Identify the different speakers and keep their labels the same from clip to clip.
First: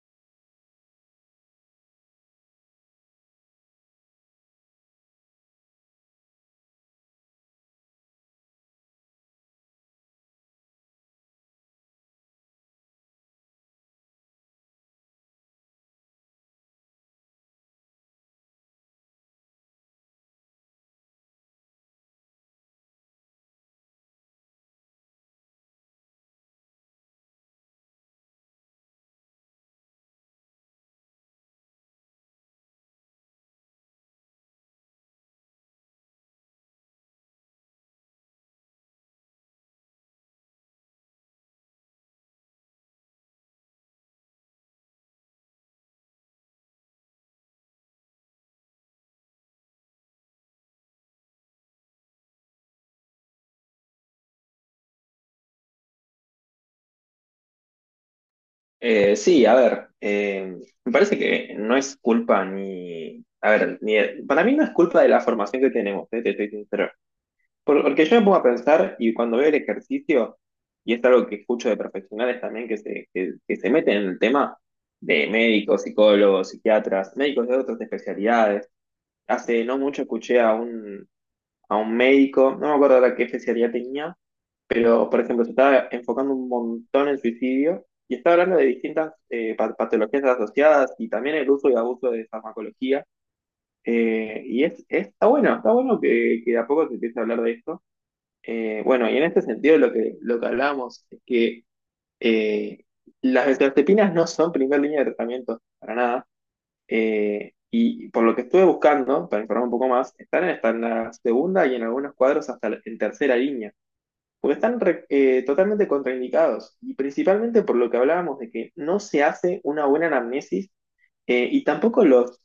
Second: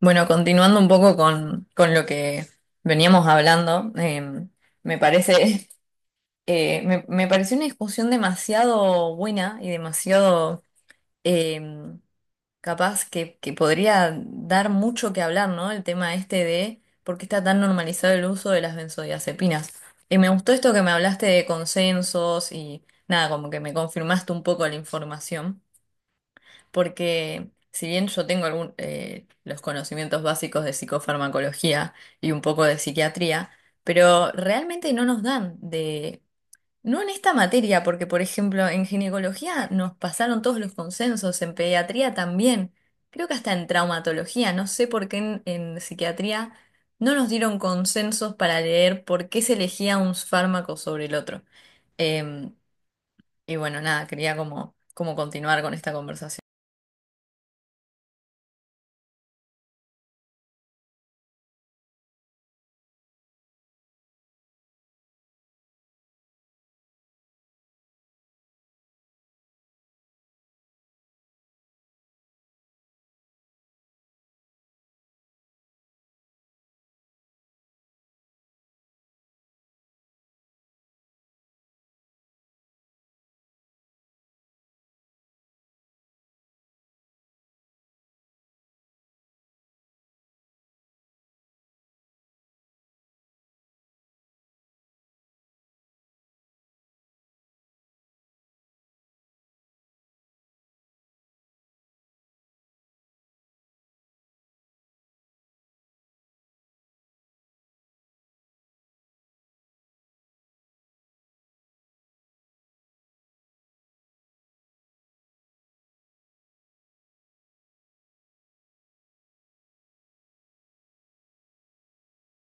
Speaker 1: Bueno, continuando un poco con lo que veníamos hablando, me parece, me pareció una discusión demasiado buena y demasiado eh, capaz que podría dar mucho que hablar, ¿no? El tema este de por qué está tan normalizado el uso de las benzodiazepinas. Y me gustó esto que me hablaste de consensos y nada, como que me confirmaste un poco la información. Porque si bien yo tengo algún, los conocimientos básicos de psicofarmacología y un poco de psiquiatría, pero realmente no nos dan de... No en esta materia, porque por ejemplo en ginecología nos pasaron todos los consensos, en pediatría también, creo que hasta en traumatología, no sé por qué en psiquiatría no nos dieron consensos para leer por qué se elegía un fármaco sobre el otro. Em, y bueno, nada, quería como continuar con esta conversación.
Speaker 2: Sí, a ver, me parece que no es culpa ni, a ver, ni, para mí no es culpa de la formación que tenemos, te estoy sincero. Porque yo me pongo a pensar y cuando veo el ejercicio, y es algo que escucho de profesionales también que se meten en el tema de médicos, psicólogos, psiquiatras, médicos de otras especialidades. Hace no mucho escuché a un médico, no me acuerdo ahora qué especialidad tenía, pero, por ejemplo, se está enfocando un montón en suicidio y está hablando de distintas patologías asociadas y también el uso y abuso de farmacología. Está bueno, está bueno que de a poco se empiece a hablar de esto. Bueno, y en este sentido lo que hablábamos es que eh, las benzodiazepinas no son primer línea de tratamiento para nada. Y por lo que estuve buscando, para informar un poco más, están hasta en la segunda y en algunos cuadros hasta en tercera línea porque están totalmente contraindicados y principalmente por lo que hablábamos de que no se hace una buena anamnesis y tampoco los,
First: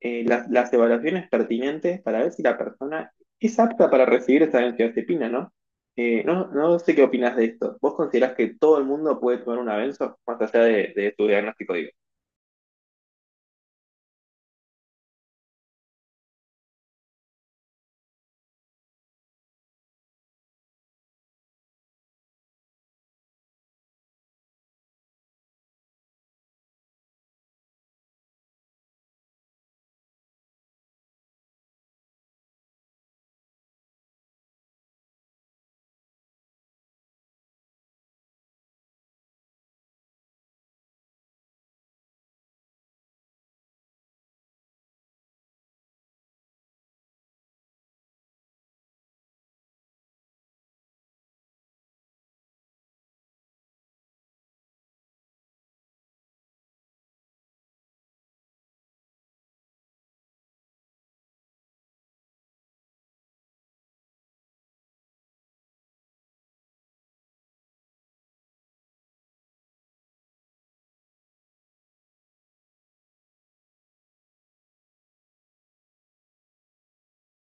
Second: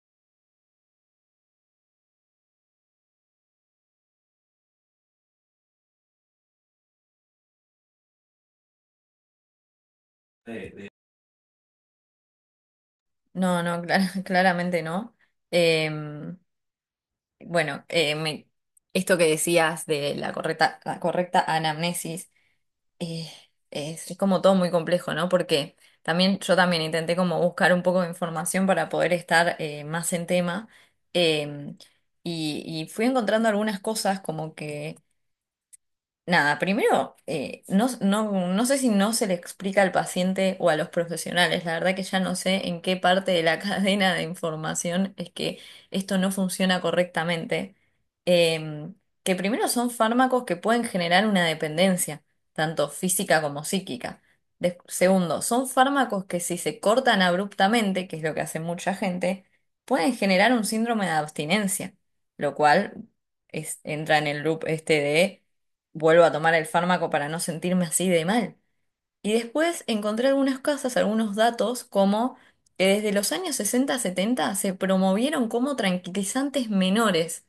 Speaker 2: eh, las, las evaluaciones pertinentes para ver si la persona es apta para recibir esa benzodiazepina, ¿no? No sé qué opinas de esto. ¿Vos considerás que todo el mundo puede tomar una benzo más allá de tu diagnóstico, digo?
Speaker 1: No, no, claramente no. Em, bueno, eh, me- Esto que decías de la correcta anamnesis eh, es como todo muy complejo, ¿no? Porque también yo también intenté como buscar un poco de información para poder estar más en tema, em, y fui encontrando algunas cosas como que nada, primero, no sé si no se le explica al paciente o a los profesionales, la verdad que ya no sé en qué parte de la cadena de información es que esto no funciona correctamente. Em, que primero son fármacos que pueden generar una dependencia, tanto física como psíquica. Segundo, son fármacos que si se cortan abruptamente, que es lo que hace mucha gente, pueden generar un síndrome de abstinencia, lo cual entra en el loop este de vuelvo a tomar el fármaco para no sentirme así de mal. Y después encontré algunas casas, algunos datos, como que desde los años 60 70 se promovieron como tranquilizantes menores.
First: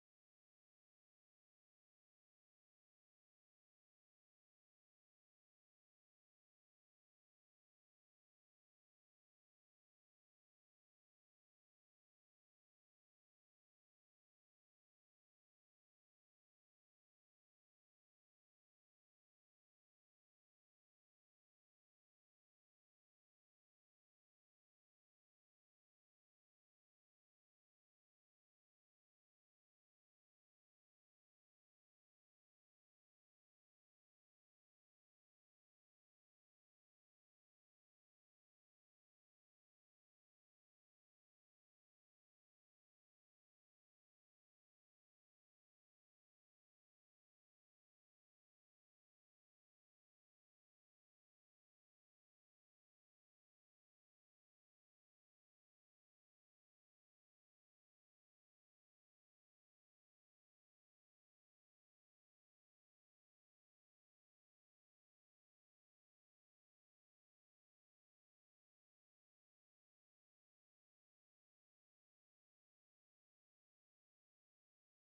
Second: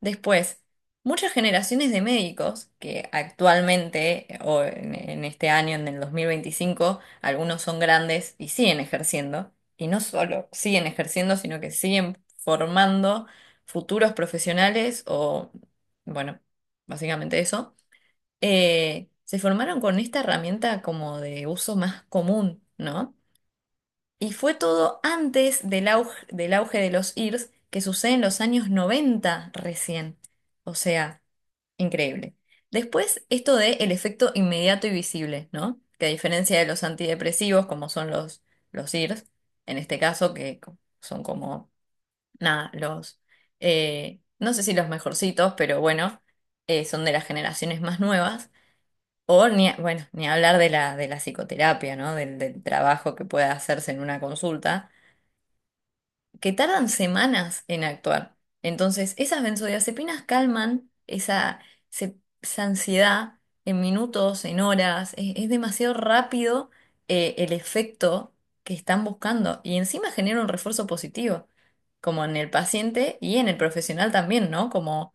Speaker 1: Después, muchas generaciones de médicos, que actualmente, o en este año, en el 2025 algunos son grandes y siguen ejerciendo, y no solo siguen ejerciendo, sino que siguen formando futuros profesionales o, bueno, básicamente eso se formaron con esta herramienta como de uso más común, ¿no? Y fue todo antes del auge de los IRS, que sucede en los años 90 recién. O sea, increíble. Después, esto de el efecto inmediato y visible, ¿no? Que a diferencia de los antidepresivos, como son los IRS, en este caso, que son como, nada, los, no sé si los mejorcitos, pero bueno, son de las generaciones más nuevas o ni, bueno, ni hablar de la psicoterapia, ¿no? Del trabajo que pueda hacerse en una consulta que tardan semanas en actuar. Entonces, esas benzodiazepinas calman esa, esa ansiedad en minutos, en horas. Es demasiado rápido el efecto que están buscando y encima genera un refuerzo positivo, como en el paciente y en el profesional también, ¿no? Como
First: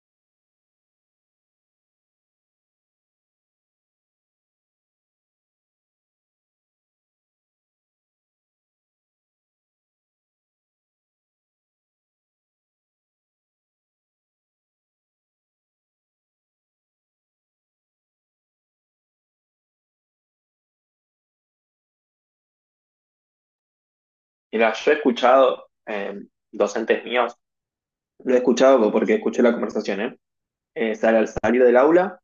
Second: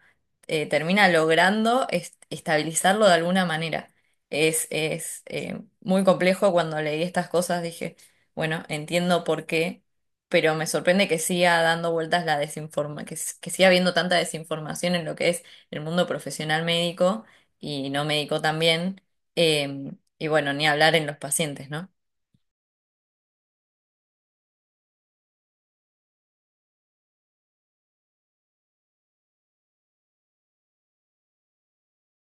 Speaker 1: termina logrando estabilizarlo de alguna manera. Es muy complejo. Cuando leí estas cosas, dije, bueno, entiendo por qué, pero me sorprende que siga dando vueltas la desinforma, que, s- que siga habiendo tanta desinformación en lo que es el mundo profesional médico y no médico también, eh, y bueno, ni hablar en los pacientes, ¿no?
Speaker 2: Mira, yo he escuchado docentes míos, lo he escuchado porque escuché la conversación, ¿eh? Al salir del aula,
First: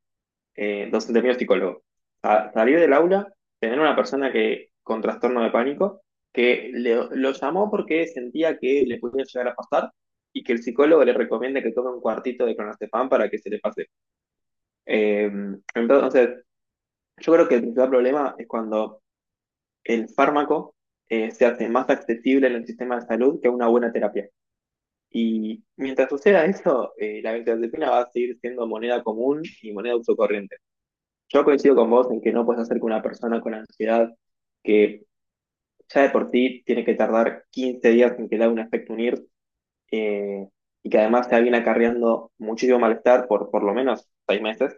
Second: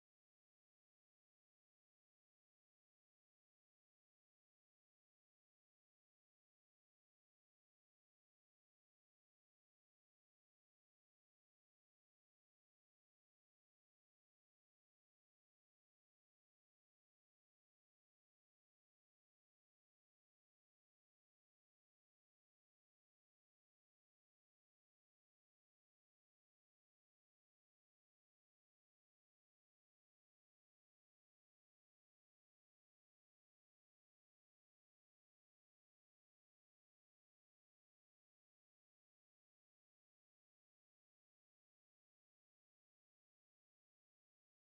Speaker 2: docente mío es psicólogo. Salir del aula, tener una persona que con trastorno de pánico, que lo llamó porque sentía que le podía llegar a pasar y que el psicólogo le recomienda que tome un cuartito de clonazepam para que se le pase. Eh, entonces, yo creo que el principal problema es cuando el fármaco se hace más accesible en el sistema de salud que una buena terapia. Y mientras suceda eso, la benzodiazepina va a seguir siendo moneda común y moneda de uso corriente. Yo coincido con vos en que no puedes hacer que una persona con ansiedad, que ya de por ti tiene que tardar 15 días en que le haga un efecto unir, eh, y que además te viene acarreando muchísimo malestar por lo menos 6 meses,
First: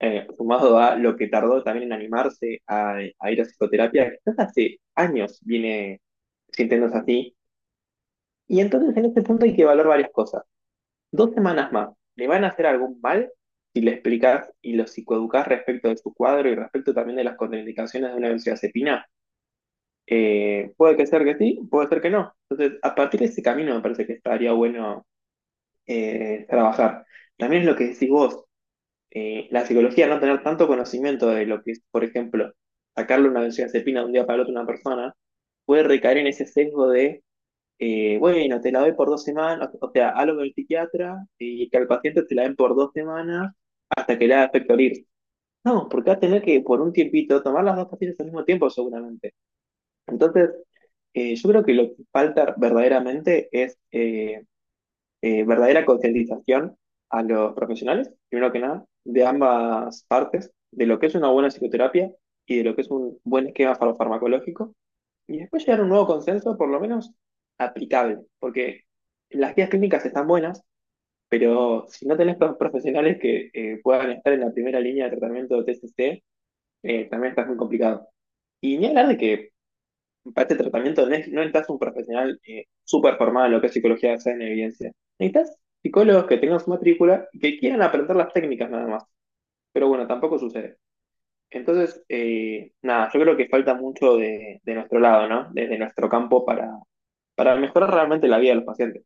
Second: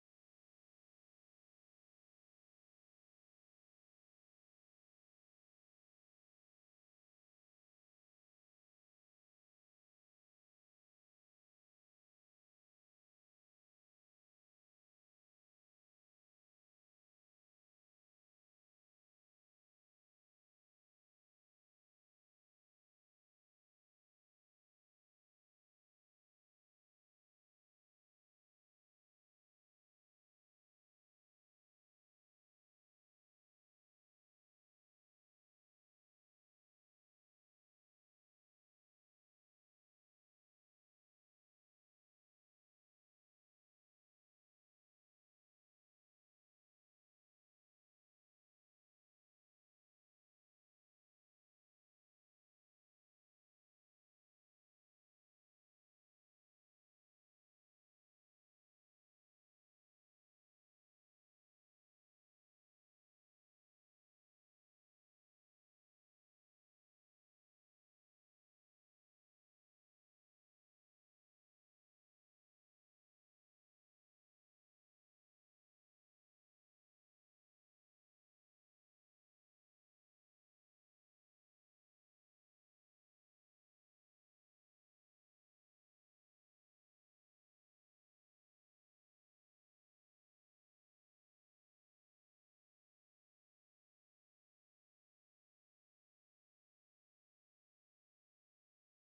Speaker 2: sumado a lo que tardó también en animarse a ir a psicoterapia, que quizás hace años viene sintiéndose así. Y entonces en este punto hay que evaluar varias cosas. Dos semanas más. ¿Le van a hacer algún mal si le explicas y lo psicoeducás respecto de su cuadro y respecto también de las contraindicaciones de una benzodiazepina? Puede que ser que sí, puede ser que no. Entonces, a partir de ese camino me parece que estaría bueno trabajar. También es lo que decís vos, la psicología, no tener tanto conocimiento de lo que es, por ejemplo, sacarle una benzodiazepina de un día para el otro a una persona, puede recaer en ese sesgo de bueno, te la doy por dos semanas, o sea, hablo con el psiquiatra y que al paciente te la den por dos semanas hasta que le haga efecto ir. No, porque va a tener que por un tiempito tomar las dos pastillas al mismo tiempo seguramente. Entonces, yo creo que lo que falta verdaderamente es verdadera concientización a los profesionales, primero que nada, de ambas partes, de lo que es una buena psicoterapia y de lo que es un buen esquema farmacológico y después llegar a un nuevo consenso, por lo menos aplicable, porque las guías clínicas están buenas, pero si no tenés profesionales que puedan estar en la primera línea de tratamiento de TCC, también estás muy complicado. Y ni hablar de que para este tratamiento no necesitas un profesional súper formado en lo que es psicología basada en evidencia. Necesitas psicólogos que tengan su matrícula y que quieran aprender las técnicas nada más. Pero bueno, tampoco sucede. Entonces, nada, yo creo que falta mucho de nuestro lado, ¿no? Desde nuestro campo para mejorar realmente la vida de los pacientes.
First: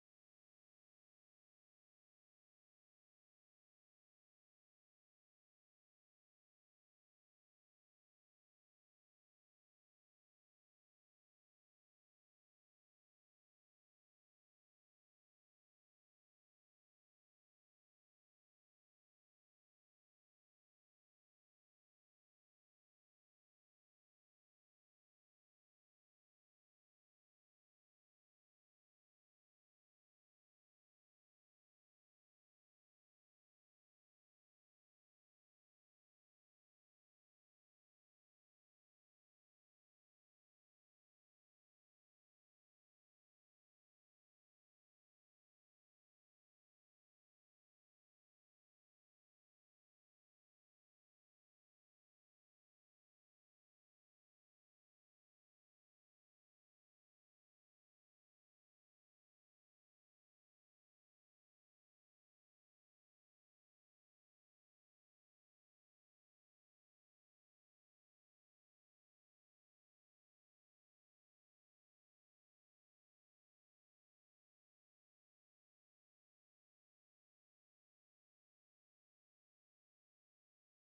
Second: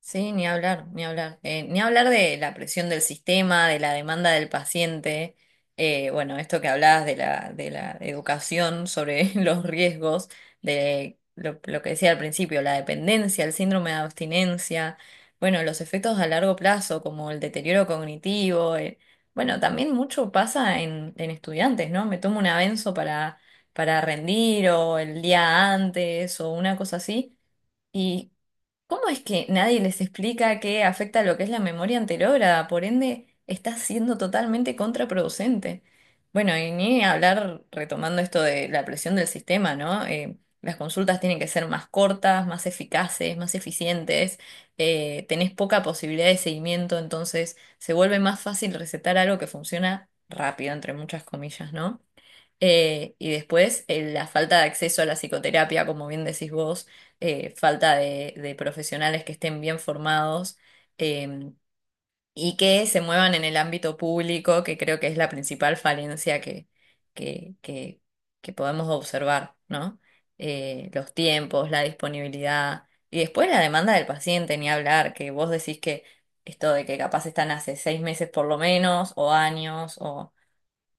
Speaker 1: Sí, ni hablar, ni hablar. Ni hablar de la presión del sistema, de la demanda del paciente. Bueno, esto que hablabas de la educación sobre los riesgos, de lo que decía al principio, la dependencia, el síndrome de abstinencia, bueno, los efectos a largo plazo, como el deterioro cognitivo. Bueno, también mucho pasa en estudiantes, ¿no? Me tomo un avenzo para rendir, o el día antes o una cosa así. ¿Y cómo es que nadie les explica que afecta lo que es la memoria anterógrada? Por ende, está siendo totalmente contraproducente. Bueno, y ni hablar retomando esto de la presión del sistema, ¿no? Las consultas tienen que ser más cortas, más eficaces, más eficientes. Tenés poca posibilidad de seguimiento, entonces se vuelve más fácil recetar algo que funciona rápido, entre muchas comillas, ¿no? Y después la falta de acceso a la psicoterapia, como bien decís vos, falta de profesionales que estén bien formados, eh, y que se muevan en el ámbito público, que creo que es la principal falencia que, que, que podemos observar, ¿no? Los tiempos, la disponibilidad, y después la demanda del paciente, ni hablar, que vos decís que esto de que capaz están hace 6 meses por lo menos, o años, o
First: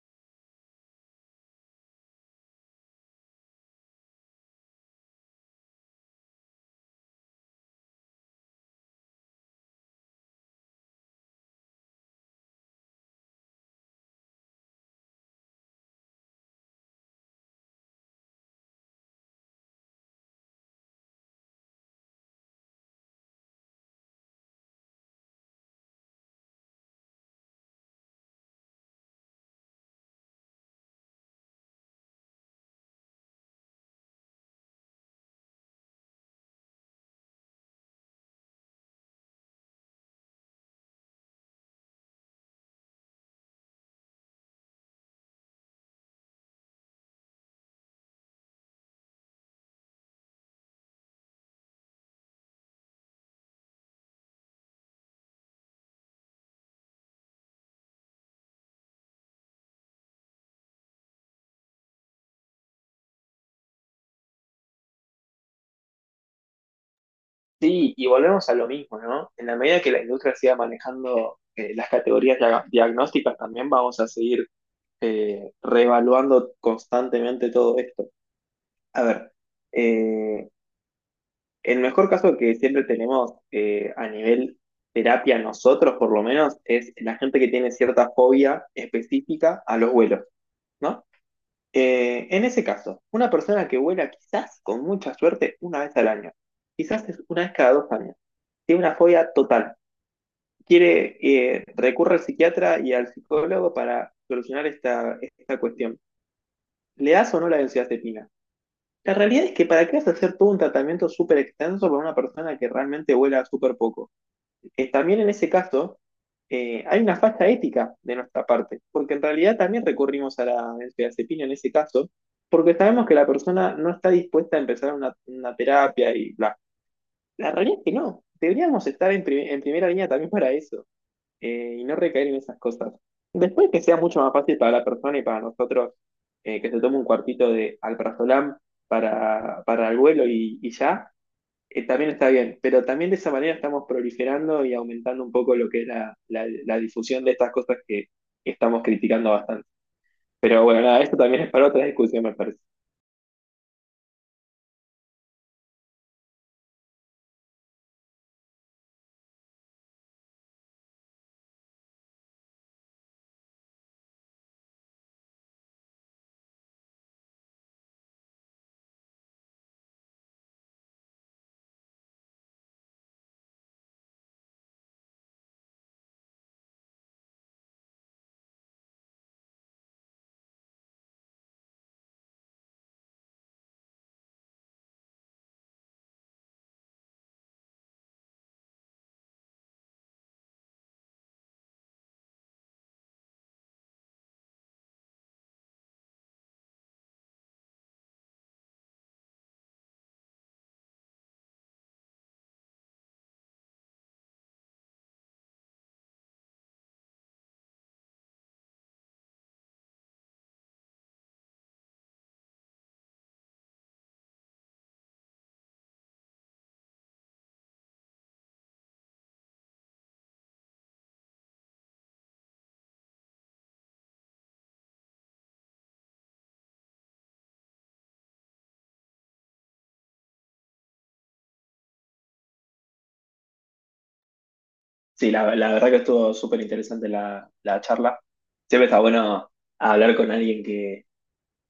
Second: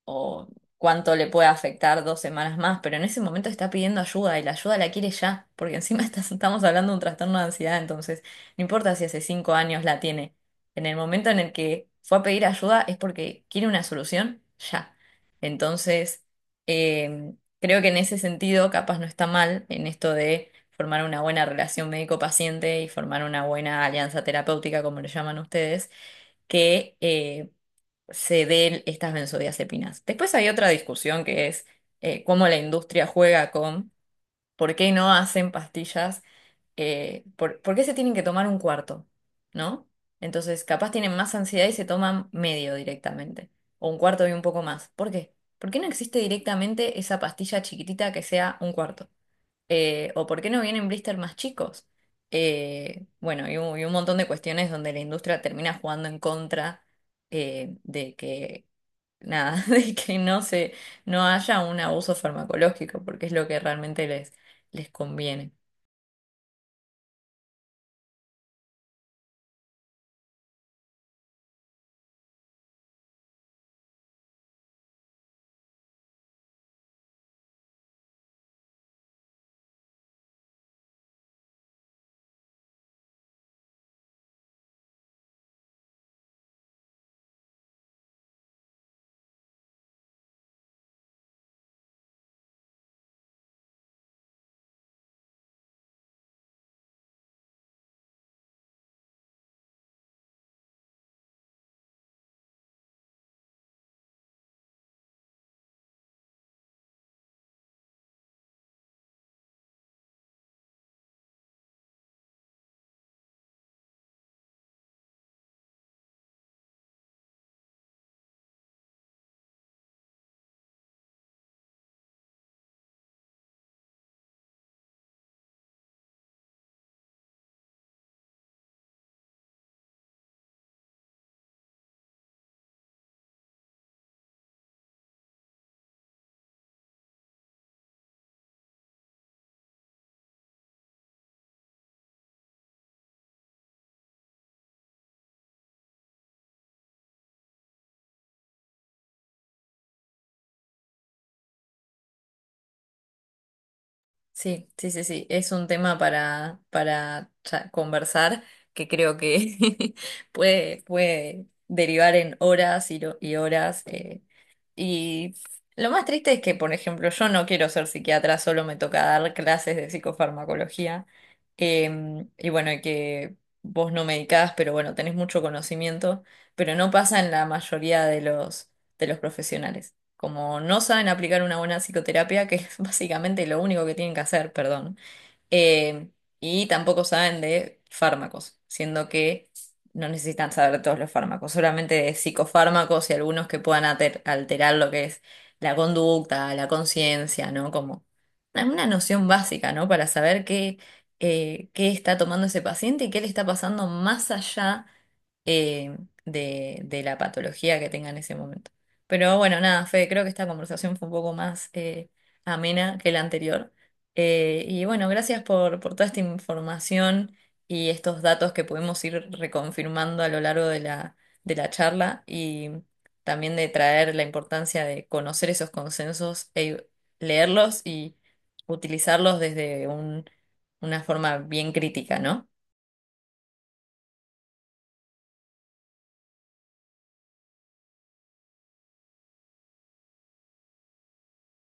Speaker 1: o cuánto le puede afectar 2 semanas más, pero en ese momento está pidiendo ayuda y la ayuda la quiere ya, porque encima estás- estamos hablando de un trastorno de ansiedad, entonces no importa si hace 5 años la tiene, en el momento en el que fue a pedir ayuda es porque quiere una solución ya. Entonces, eh, creo que en ese sentido capaz no está mal, en esto de formar una buena relación médico-paciente y formar una buena alianza terapéutica, como le llaman ustedes, que se den estas benzodiazepinas. Después hay otra discusión que es cómo la industria juega con por qué no hacen pastillas, por qué se tienen que tomar un cuarto, ¿no? Entonces, capaz tienen más ansiedad y se toman medio directamente, o un cuarto y un poco más. ¿Por qué? ¿Por qué no existe directamente esa pastilla chiquitita que sea un cuarto? ¿O por qué no vienen blister más chicos? Bueno, y un montón de cuestiones donde la industria termina jugando en contra de que nada, de que no se, no haya un abuso farmacológico, porque es lo que realmente les conviene.
Speaker 2: Sí, y volvemos a lo mismo, ¿no? En la medida que la industria siga manejando las categorías diagnósticas, también vamos a seguir reevaluando constantemente todo esto. A ver, eh, el mejor caso que siempre tenemos a nivel terapia nosotros, por lo menos, es la gente que tiene cierta fobia específica a los vuelos, ¿no? En ese caso, una persona que vuela quizás con mucha suerte una vez al año, quizás es una vez cada 2 años, tiene una fobia total, quiere, recurre al psiquiatra y al psicólogo para solucionar esta, esta cuestión. ¿Le das o no la benzodiazepina? La realidad es que para qué vas a hacer todo un tratamiento súper extenso para una persona que realmente vuela súper poco también en ese caso hay una falta ética de nuestra parte, porque en realidad también recurrimos a la benzodiazepina en ese caso, porque sabemos que la persona no está dispuesta a empezar una terapia y bla. La realidad es que no, deberíamos estar en primera línea también para eso y no recaer en esas cosas. Después que sea mucho más fácil para la persona y para nosotros que se tome un cuartito de alprazolam para el vuelo y ya, también está bien, pero también de esa manera estamos proliferando y aumentando un poco lo que es la difusión de estas cosas que estamos criticando bastante. Pero bueno, nada, esto también es para otra discusión, me parece.
Speaker 1: Sí, sí, sí, sí, es un tema para conversar, que creo que puede, puede derivar en horas y horas. Y lo más triste es que, por ejemplo, yo no quiero ser psiquiatra, solo me toca dar clases de psicofarmacología. Y bueno, y que vos no medicás, pero bueno, tenés mucho conocimiento, pero no pasa en la mayoría de los profesionales. Como no saben aplicar una buena psicoterapia, que es básicamente lo único que tienen que hacer, perdón. eh, y tampoco saben de fármacos, siendo que no necesitan saber todos los fármacos, solamente de psicofármacos y algunos que puedan alterar lo que es la conducta, la conciencia, ¿no? Como una noción básica, ¿no? Para saber qué está tomando ese paciente y qué le está pasando más allá eh, de la patología que tenga en ese momento. Pero bueno, nada, Fede, creo que esta conversación fue un poco más amena que la anterior. Y bueno, gracias por toda esta información y estos datos que pudimos ir reconfirmando a lo largo de la charla, y también de traer la importancia de conocer esos consensos, leerlos y utilizarlos desde una forma bien crítica, ¿no?
Speaker 2: Sí, la verdad que estuvo súper interesante la charla. Siempre está bueno hablar con alguien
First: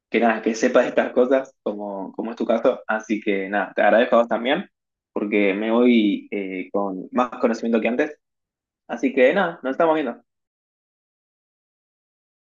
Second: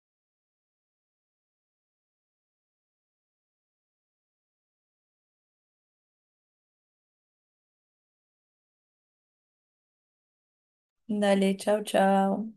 Speaker 2: que nada, que sepa de estas cosas, como, como es tu caso. Así que nada, te agradezco a vos también, porque me voy con más conocimiento que antes. Así que nada, nos estamos viendo.
Speaker 1: Dale, chau, chau.